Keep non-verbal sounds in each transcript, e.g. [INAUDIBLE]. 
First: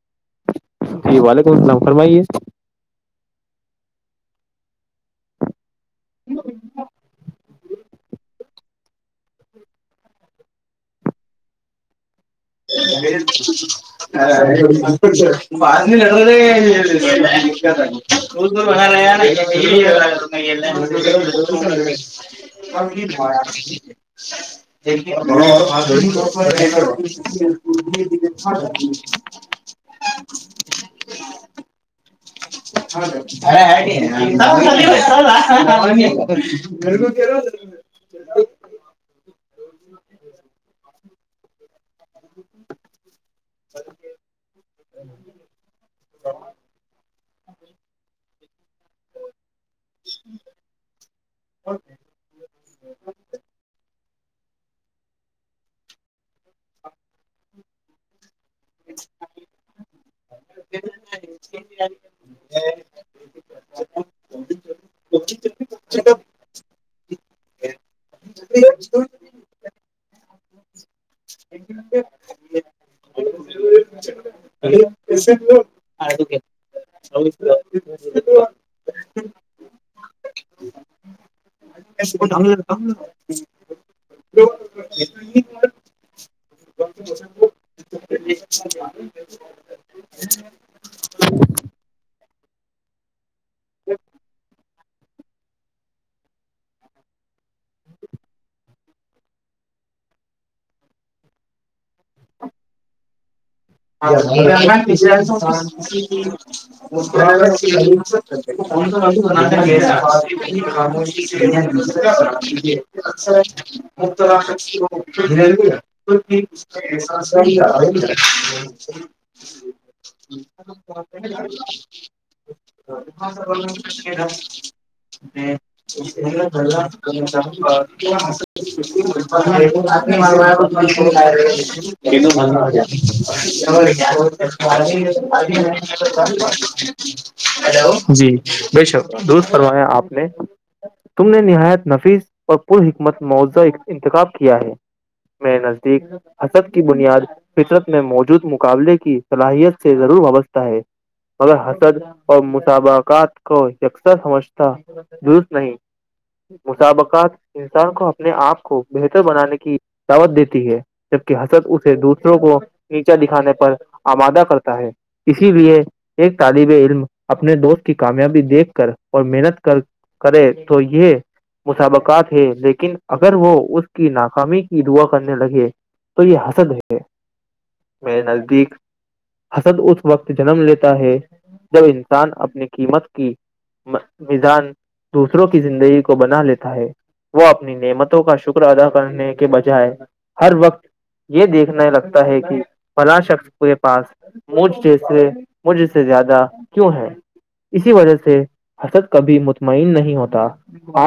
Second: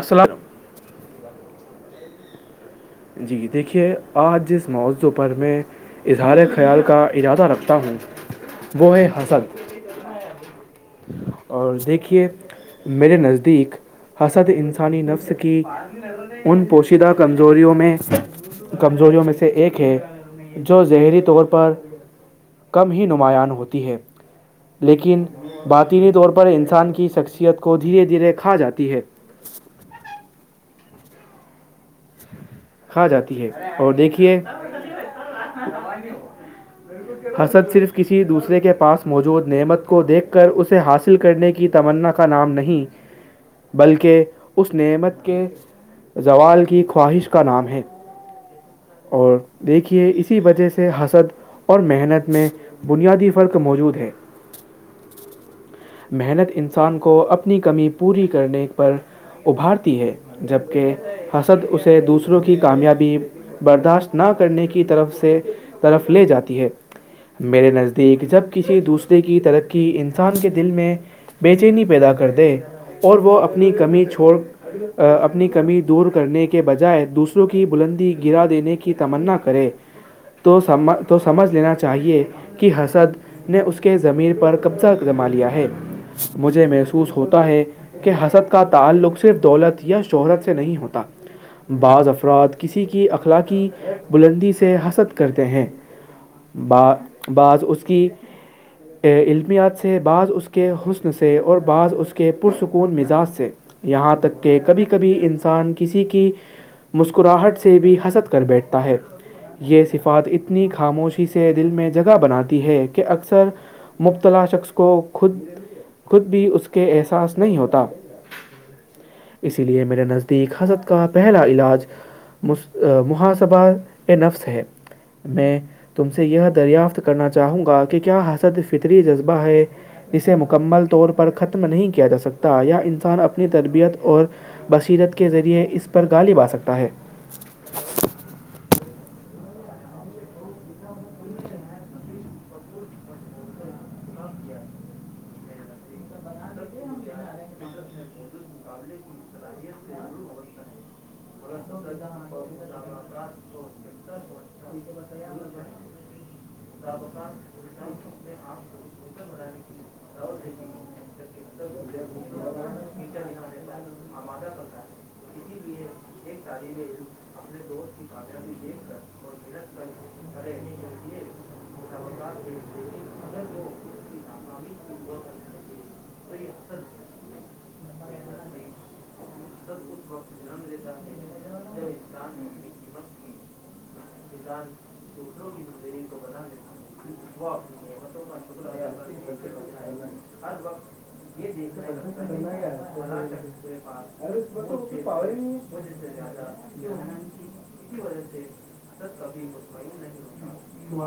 السل جی وعلیکم السلام فرمائیے جی دیکھیے آج جس موضوع پر میں اظہار خیال کا اجازہ رکھتا ہوں وہ ہے حسد اور دیکھیے میرے نزدیک حسد انسانی نفس کی ان پوشش شدہ کمزوریوں میں کمزوریوں میں سے ایک ہے جو ہری طور پر کم ہی نمایاں ہوتی ہے لیکن باطلی طور پر انسان کی شخصیت کو دھیرے دھیرے کھا جاتی ہے کھا ہاں جا جاتی ہے اور دیکھیے حسد صرف کسی دوسرے کے پاس موجود نعمت کو دیکھ کر اسے حاصل کرنے کی تمنا کا نام نہیں بلکہ وہ اس نعمت کے زوال کی خواہش کا نام ہے اور دیکھیے اسی وجہ سے حسد اور محنت میں بنیادی فرق موجود ہے محنت انسان کو اپنی کمی پوری کرنے پر ابھارتی ہے جبکہ حسد اسے دوسروں کی کامیابی برداشت نہ کرنے کی طرف سے طرف لے جاتی ہے میرے نزدیک جب کسی دوسرے کی طرق کہ انسان کے دل میں بے چینی پیدا کر دے اور وہ اپنی کمی چھوڑ اپنی کمی دور کرنے کے بجائے دوسروں کی بلندی گرا دینے کی تمنا کریں تو سمجھ لینا چاہیے کہ حسد نے اس کے زمین پر قبضہ جما لیا ہے مجھے محسوس ہوتا ہے کہ حسد کا تعلق صرف دولت یا شہرت سے نہیں ہوتا بعض افراد کسی کی اخلاقی بلندی سے حسد کرتے ہیں ب بعض اس کی عمیات سے بعض اس کے حسن سے اور بعض اس کے پرسکون مزاج سے یہاں تک کہ کبھی کبھی انسان کسی کی مسکراہٹ سے بھی ہنسد کر بیٹھتا ہے یہ صفات اتنی خاموش سے دل میں جگہ بناتی ہے کہ اکثر مبتلا شخص کو خود خود بھی اس کے احساس نہیں ہوتا اسی لیے میرے نزدیک حضرت کا پہلا علاج محاسبہ ا نفس ہے میں تم سے یہ دریافت کرنا چاہوں گا کہ کیا حسد فطری جذبہ ہے اسے مکمل طور پر ختم کیا جا سکتا یا انسان اپنی نہیں تربیت اور بصیرت کے ذریعے اس پر غالب آ سکتا ہے جی بے شک دھ فرمایا آپ نے تم نے نہایت نفیس پر پر حکمت موضہ انتخاب کیا ہے میں نزدیک حسد کی بنیاد فطرت میں موجود مقابلے کی صلاحیت سے ضرور وابستہ ہے مگر حسد اور مسابقات کو یکسر سمجھتا درست نہیں مسابقات انسان کو اپنے آپ کو بہتر بنانے کی دعوت دیتی ہے جبک حسد اسے دوسروں کو نیچا دکھانے پ پر آمادہ کرتا ہے اسی لیے ایک طالب علم اپنے دوست کی کامیابی دیکھ کر اور محنت کر کرے تو یہ مسابقات ہے لیکن اگر وہ اس کی ناکامی کی دعا کرنے لگے تو یہ حسد ہے میرے نزدیک حسد اس وقت جنم لیتا ہے جب انسان اپنی قیمت کی میزان دوسروں کی زندگی کو بنا لیتا ہے وہ اپنی نعمتوں کا شکر ادا کرنے کے بجائے ہر وقت [INAUDIBLE] یہ دیکھنے لگتا ہے کہ بلا شک پورے پاس مجھ جیسے مجھس سے زیادہ کیوں ہے اسی وجہ سے حسد کبھی مطمئن نہیں ہوتا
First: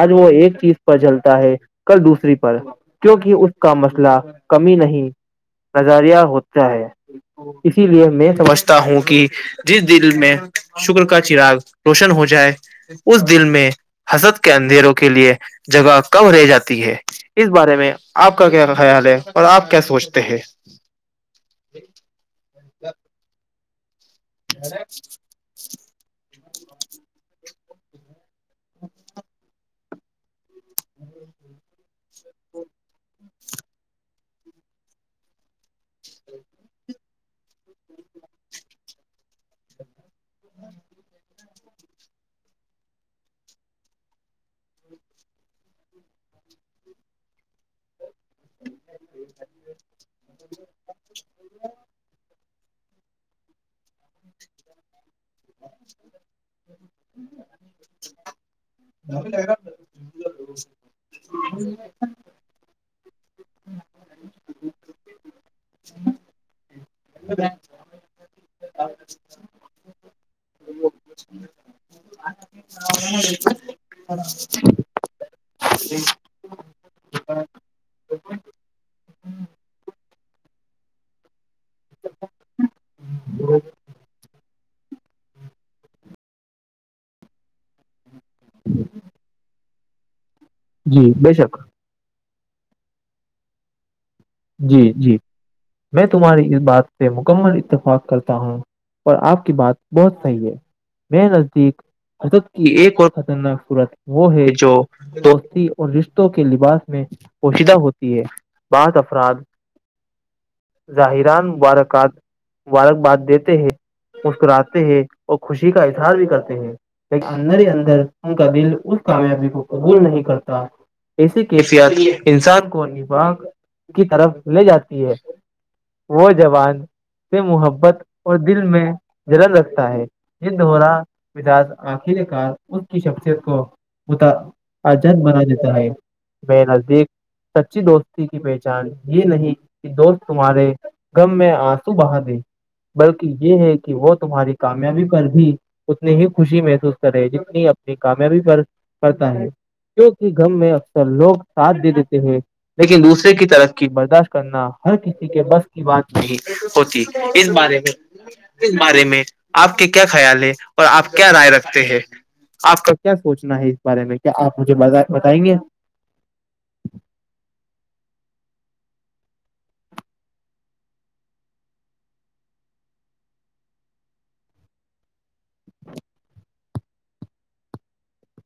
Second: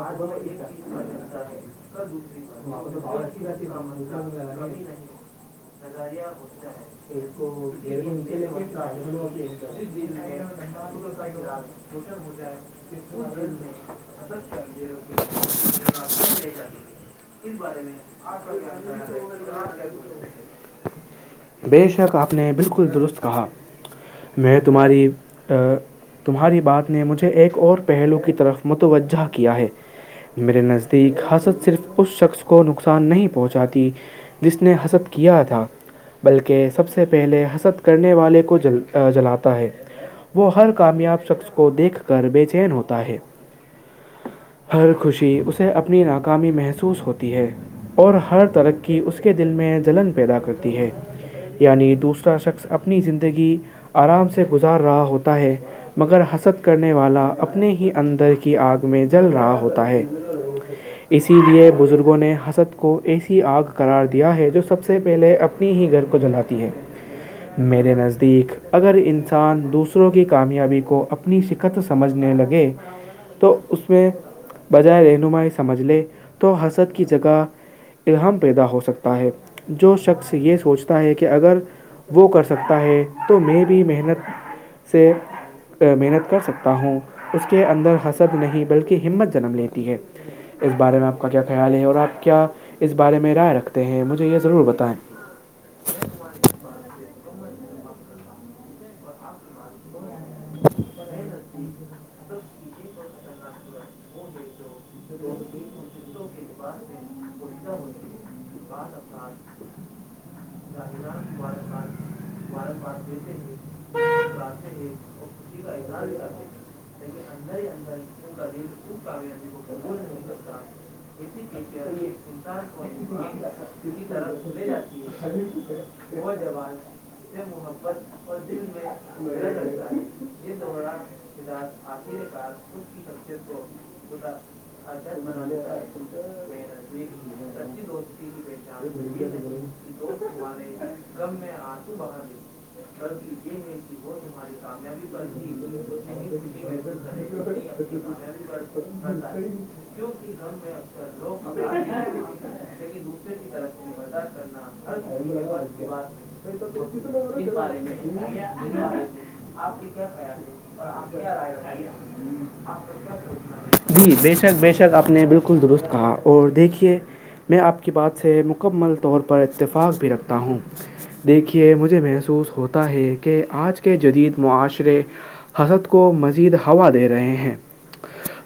آج وہ ایک چیز پر جلتا ہے کل دوسری پر کیونکہ اس کا مسئلہ با کمی نہیں نظارہ ہوتا ہے اسی لیے میں سمجھتا ہوں کہ جس دل میں [UNINTELLIGIBLE] شکر کا چراغ روشن ہو جائے اس دل میں حسد [UNINTELLIGIBLE] کے اندھیروں کے لیے جگہ کم رہ جاتی ہے اس بارے میں آپ کا کیا خیال ہے اور آپ کیا سوچتے ہیں بے شک آپ نے بالکل درست کہا میں تمہاری تمہاری بات نے مجھے ایک اور پہلو کی طرف متوجہ کیا ہے میرے نزدیک حسد صرف اس شخص کو نقصان نہیں پہنچاتی جس نے حسب کیا تھا بلکہ سب سے پہلے حسد کرنے والے کو جل جلاتا ہے وہ ہر کامیاب شخص کو دیکھ کر بے چین ہوتا ہے ہر خوشی اسے اپنی ناکامی محسوس ہوتی ہے اور ہر ترقی اس کے دل میں جلن پیدا کرتی ہے یعنی دوسرا شخص اپنی زندگی آرام سے گزار رہا ہوتا ہے مگر حسد کرنے والا اپنے ہی اندر کی آگ میں جل رہا ہوتا ہے اسی لیے بھ بزرگوں نے حسد کو ایسی آگ قرار دیا ہے جو سب سے پہلے اپنی ہی گھر کو جلاتی ہے میرے نزدیک اگر انسان دوسروں کی کامیابی کو اپنے اپنی شکت سمجھنے لگے تو ہاں اس میں بجائے رہنمائی سمجھ لے تو حسد کی جگہ اام پیدا ہو سکتا ہے جو شخص یہ سوچتا ہے کہ اگر وہ کر سکتا ہے تو میں بھی محنت سے محنت کر سکتا ہوں اس کے اندر حسد نہیں بلکہ ہمت جنم لیتی ہے اس بارے میں جی آپ کا بے کیا شک خیال ہے اور آپ کیا اس بارے میں رائے رکھتے ہیں مجھے یہ ضرور جی بتائیں جی میں تمہاری اس بات پہ مکمل اتفاق کرتا ہوں اور آپ کی بات بہت صحیح ہے میں نزدیک حجک کی ایک اور خطرناک صورت وہ ہے جو دوستی رشتوں کے لباس میں پوشیدہ ہوتی ہے بعض افراد ظاہران مبارکاد مبارکباد دیتے ہیں مسکراتے ہیں اور خوشی کا اظہار بھی کرتے ہیں لیکن اندر ہی اندر ان کا دل اس کامیابی کو قبول نہیں کرتا ایسیے کیفیات انسان کو نہیں با طرحلے جاتی ہے وہ جوان محبت اور دل میںتا ہے یہ دورہ مجاج آخر کار اس کی شخصیت کو ات اجن بنا دیتا ہے میں نزدیک سچی دوستی کی بیٹی یہ نہیں کہ دوست تمہارے غم میں آنسو بہا دے بلکہ یہ ہے کہ وہ تمہاری کامیابی پر بھی اتنی ہی خوشی محسوس کر رہے جتنی اپنی کامیابی پر کرتا ہے کیونکہ ھر غم میں اکثر لوگ لوتے ساتھ دے دیتے ہیں لیکن دوسرے کی طرف کی برداشت کرنا ہر کسی کے بس کی بات نہیں ہوتی اس بارے میں اس بارے میں آپ کے کیا خیال ہے اور آپ کیا رائے رکھتے ہیں آپ کا کیا سوچنا ہے بارے میں کیا آپ مجھے ش آپ نے بتائیں بالکل گے درست کہا اور دیکھیے میں آپ کی بات سے مکمل طور پر اتفاق بھی رکھتا ہوں دیکھیے مجھے محسوس ہوتا ہے کہ آج کے جدید معاشرے حسد کو مزید ہوا دے رہے ہیں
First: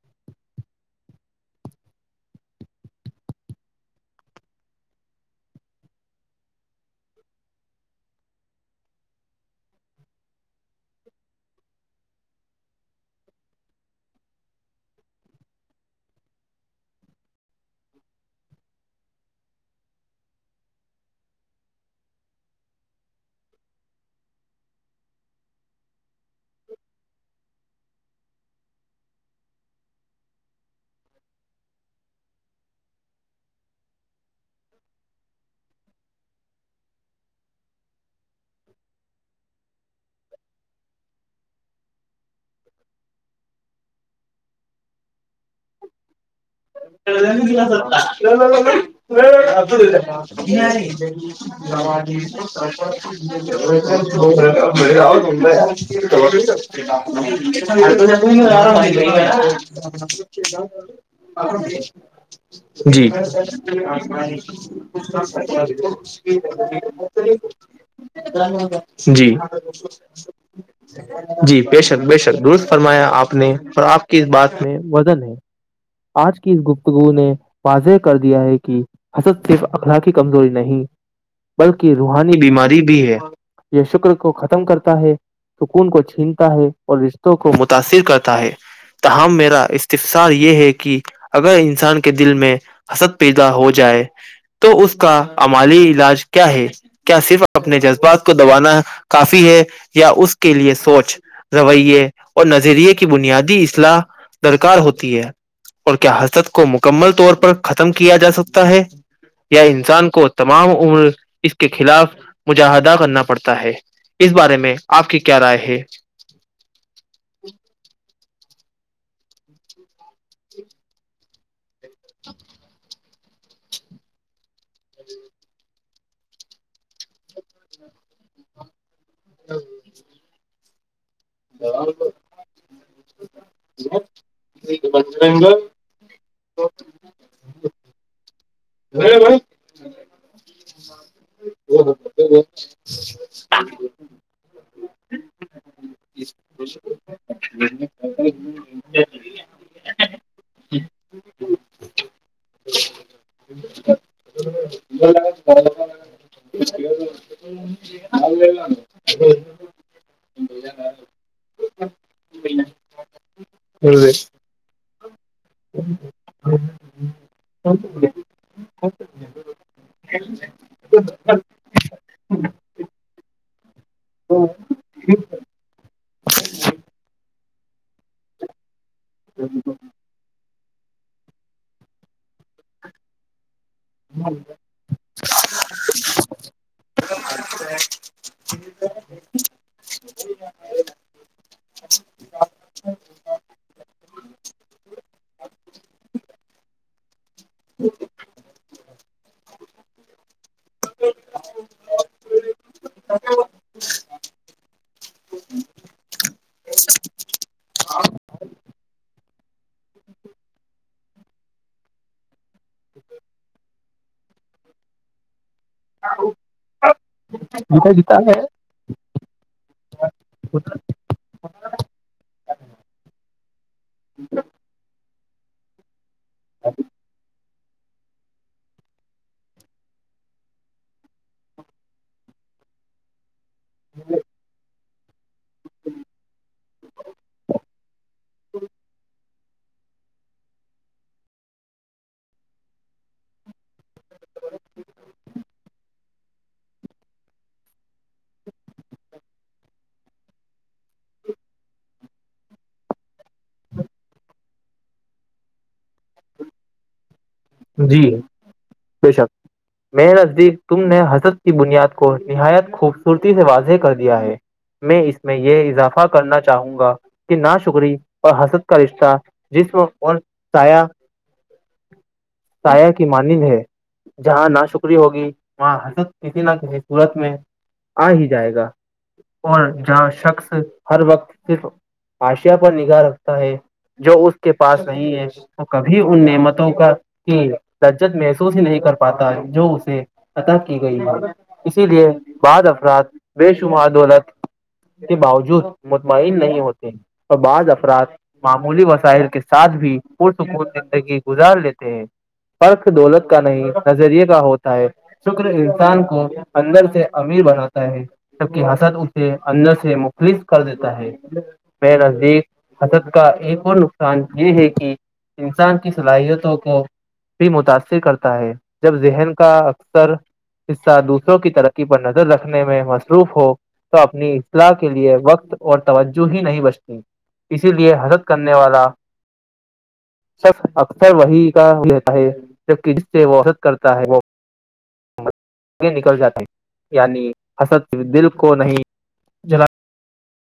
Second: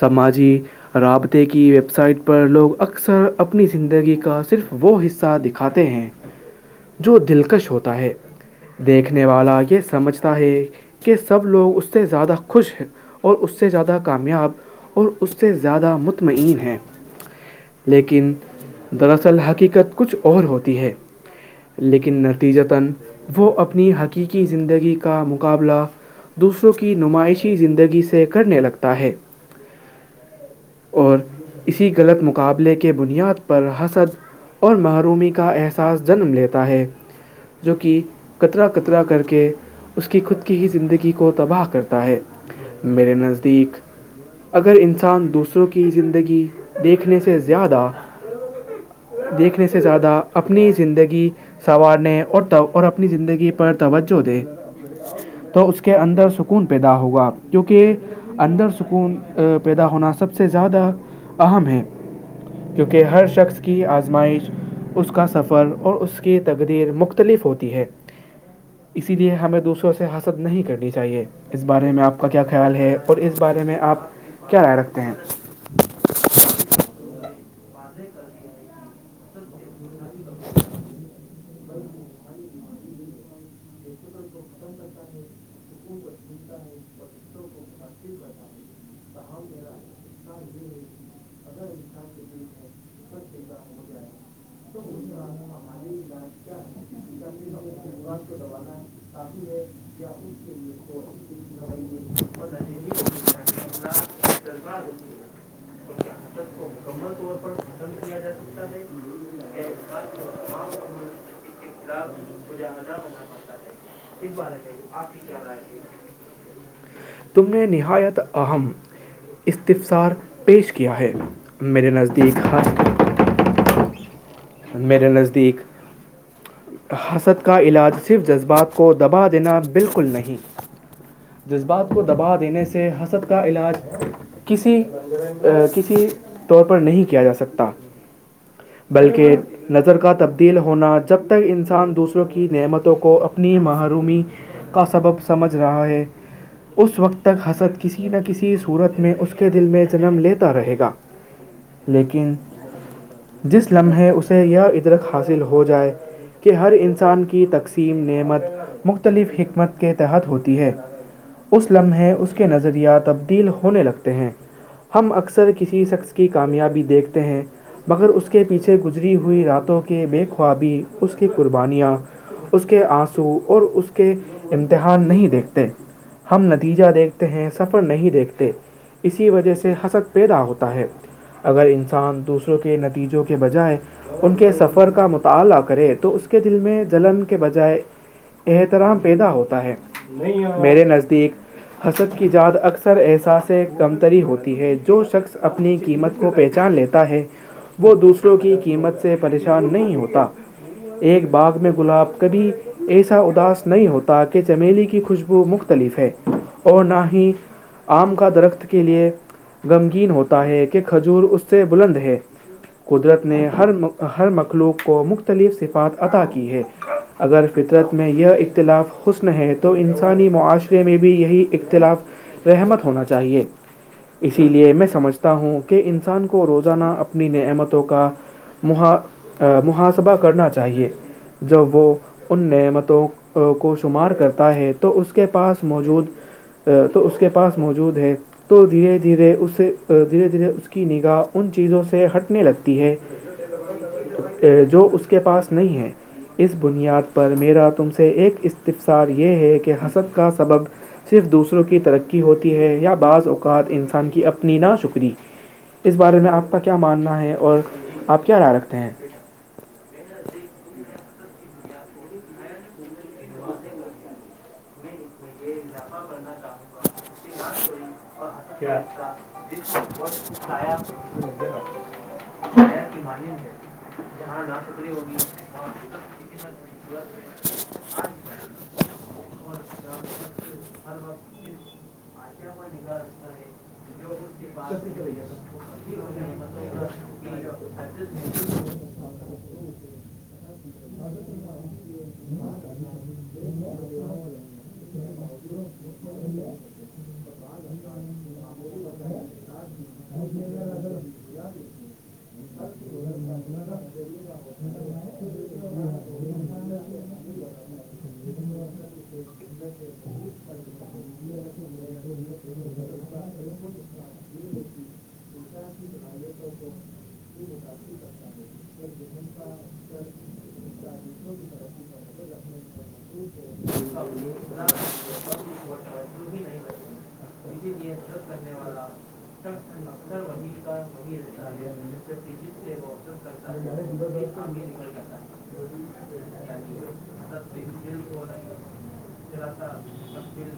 سماجی رابطے کی ویب سائٹ پر لوگ اکثر اپنی زندگی کا صرف وہ حصہ دکھ کھاتے ہیں جو دلکش ہوتا ہے دیکھنے والا یہ سمجھتا ہے کہ سب لوگ اس سے زیادہ خوش ہیں اور اس سے زیادہ کامیاب اور اس سے زیادہ مطمئن ہیں لیکن دراصل حقیقت کچھ اور ہوتی ہے لیکن نتیجتا وہ اپنی حقیقی زندگی کا مقابلہ دوسروں کی نمائشی زندگی سے کرنے لگتا ہے اور اسی غلط مقابلے کے بنیاد پر حسر اور محرومی کا احساس جنم لیتا ہے جو کہ قطرا قطرا کر کے اس کی خود کی ہی زندگی کو تباہ کرتا ہے میرے نزدیک اگر انسان دوسروں کی زندگی دیکھنے سے زیادہ دیکھنے سے زیادہ اپنی زندگی سنوارنے اور اور اپنی زندگی پر توجہ دے تو اس کے اندر سکون پیدا ہوگا کیونکہ اندر سکون پیدا ہونا سب سے زیادہ اہم ہے کیونکہ ہر شخص کی آزمائش اس کا سفر اور اس کے کی تقدیر مختلف ہوتی ہے اسی لیے جی ہمیں دوسروں سے حاسل نہیں کرنی چاہیے جی اس بے بارے میں شک آپ بے کا کیا شک درست خیال ہے فرمایا اور آپ اس نے بارے میں اور آپ کی اس کیا بات رائے میں رکھتے ہیں وزن ہے آج کی اس گپتگو نے واضح کر دیا ہے کہ حسد صرف اخلاقی کمزوری نہیں بلکہ روحانی بیماری بھی ہے یہ شکر کو ختم کرتا ہے سکون کو چھینتا ہے اور رشتوں کو متاثر کرتا ہے تاہم میرا استفصار یہ ہے کہ کہ اگر انسان کے دل میں حسد پیدا ہو جائے تو اس کا امالی علاج کیا ہے کیا صرف اپنے جذبات کو دبانا کافی ہے یا اس کے لیے سوچ رویے اور نظریے کی بنیادی اصلاح درکار ہوتی ہے اور کیا حرت کو مکمل طور پر ختم کیا جا سکتا ہے یا انسان کو تمام عمر اس کے خلاف مجاہدہ کرنا پڑتا ہے اس بارے میں آپ کی کیا رائے ہے تم نے نہایت اہم استفسار پیش کیا ہے میرے نزدیک ہات میرے نزدیک حسد کا علاج صرف جذبات کو دبا دینا بالکل نہیں جذبات کو دبا دینے سے حسد کا علاج کسی کسی ط پر نہیں کیا جا سکتا بلکہ نظر کا تبدیل ہونا جب تک انسان دوسروں کی نعمتوں کو اپنی محرومی کا سبب سمجھ رہا ہے اس وقت تک حسد کسی نہ کسی صورت میں اس کے دل میں جنم لیتا رہے گا لیکن جس لمحے اسے یہ ادرک حاصل ہو جائے کہ ہر انسان کی تقسیم نعمت مختلف حکمت کے تحت ہوتی ہے اس لمحے اس کے نظریہ تبدیل ہونے لگتے ہیں ہم اکثر کسی شخص کی کامیابی دیکھتے ہیں مگر اس کے پیچھے گز ری ہوئی راتوں کے بے خوابی اس کی قربانیاں اس کے آنسو اور اس کے امتحان نہیں دیکھتے ہم نتیجہ دیکھتے ہیں سفر نہیں دیکھتے اسی وجہ سے حسد پیدا ہوتا ہے اگر انسان دوسروں کے نتیجوں کے بجائے ان کے سفر کا مطالعہ کرے تو اس کے دل میں جلن کے بجائے احترام پیدا ہوتا ہے میرے نزدیک حسد کی اد اکثر احساس کمتری ہوتی ہے جو شخص اپنی قیمت کو پہچان لی ہے وہ دوسروں کی کیا قیمت سے پریشان نہیں ہوتا ایک باغ میں گلاب کبھی ایسا اداس نہیں ہوتا کہ چمییلی کی خوشبو مختلف ہے اور نہ ہی آم کا درخت کے لیے غمگین ہوتا ہے کہ کھجور اس سے بلند ہے قدرت نے ہر مخلوق کو مختلف صفات ادا کی ہے اگر فطرت میں یہ اختلاف حسن ہے تو انسانی معاشرے میں بھی یہی اختلاف رحمت ہونا چاہیے اسی لیے میں سمجھتا ہوں کہ انسان کو روزانہ اپنی نعمتوں کا محا محاسبہ کرنا چاہیے جب وہ ان نعمتوں کو شمار کرتا ہے تو اس کے پاس موجود تو اس کے پاس موجود ہے تو دھیرے دھیرے اس سے دھیرے دھیرے اس کی نگاہ ان چیزوں سے ہٹنے لگتی ہے [UNINTELLIGIBLE] جو اس کے پاس نہیں ہے اس بنیاد پر میرا تم سے ایک استفسار یہ ہے کہ حسد کا سبب صرف دوسروں کی ترقی ہوتی ہے یا بعض اوقات انسان کی اپنی نہ شکری اس بارے میں آپ کا کیا ماننا ہے اور جی آپ کیا رائے رکھتے ہیں بے شک میرے نزدیک تم نے حضرت کی بنیاد کو نہایت خوبصورتی سے واضح کر دیا ہے میں اس میں یہ اضافہ کرنا چاہوں گا کہ نا شکری اور حسد کا رشتہ د ش جسم اور آھایا سایا کی مانند ہے جہاں نا شکری ہوگی وہاں حرت کسی نہ کسی صورت میں آ ہی جائے گا اور جہاں شخص ہر وقت صرف آشیا پر نگاہ رکھتا ہے جو اس کے پاس نہیں ہے تو کبھی ان نعمتوں کا کی لجت محسوس ہی نہیں کر پاتا جو اسے عطا کی گئی ہے اسی لیے بعض افراد بے شمار دولت کے باوجود مطمئن نہیں ہوتے اور بعض افراد معمولی وسائل کے ساتھ بھی پرسکون زندگی گزار لیتے ہیں فرق دولت کا نہیں نظریے کا ہوتا ہے شکر انسان کو اندر سے امیر بناتا جبک حسد اسے اندر سے مخلف کر دیتا ہے بے نزدیک حسد کا ایک اور نقصان یہ ہے کہ انسان کی صلاحیتوں کو بھی متاثر کرتا ہے جب ذہن کا اکثر حصہ دوسروں کی ترقی پر ن رکھنے میں مصروف ہو تو اپنی اصلاح کے لیے وقت اور توجہ ہی نہیں بچتی اسی لیے حرت کرنے والا شخص اکثر وہی کا ہے جبکہ جس سے وہ حسد کرتا ہے وہ [INAUDIBLE] اد دل کو نہیں جلا [INAUDIBLE]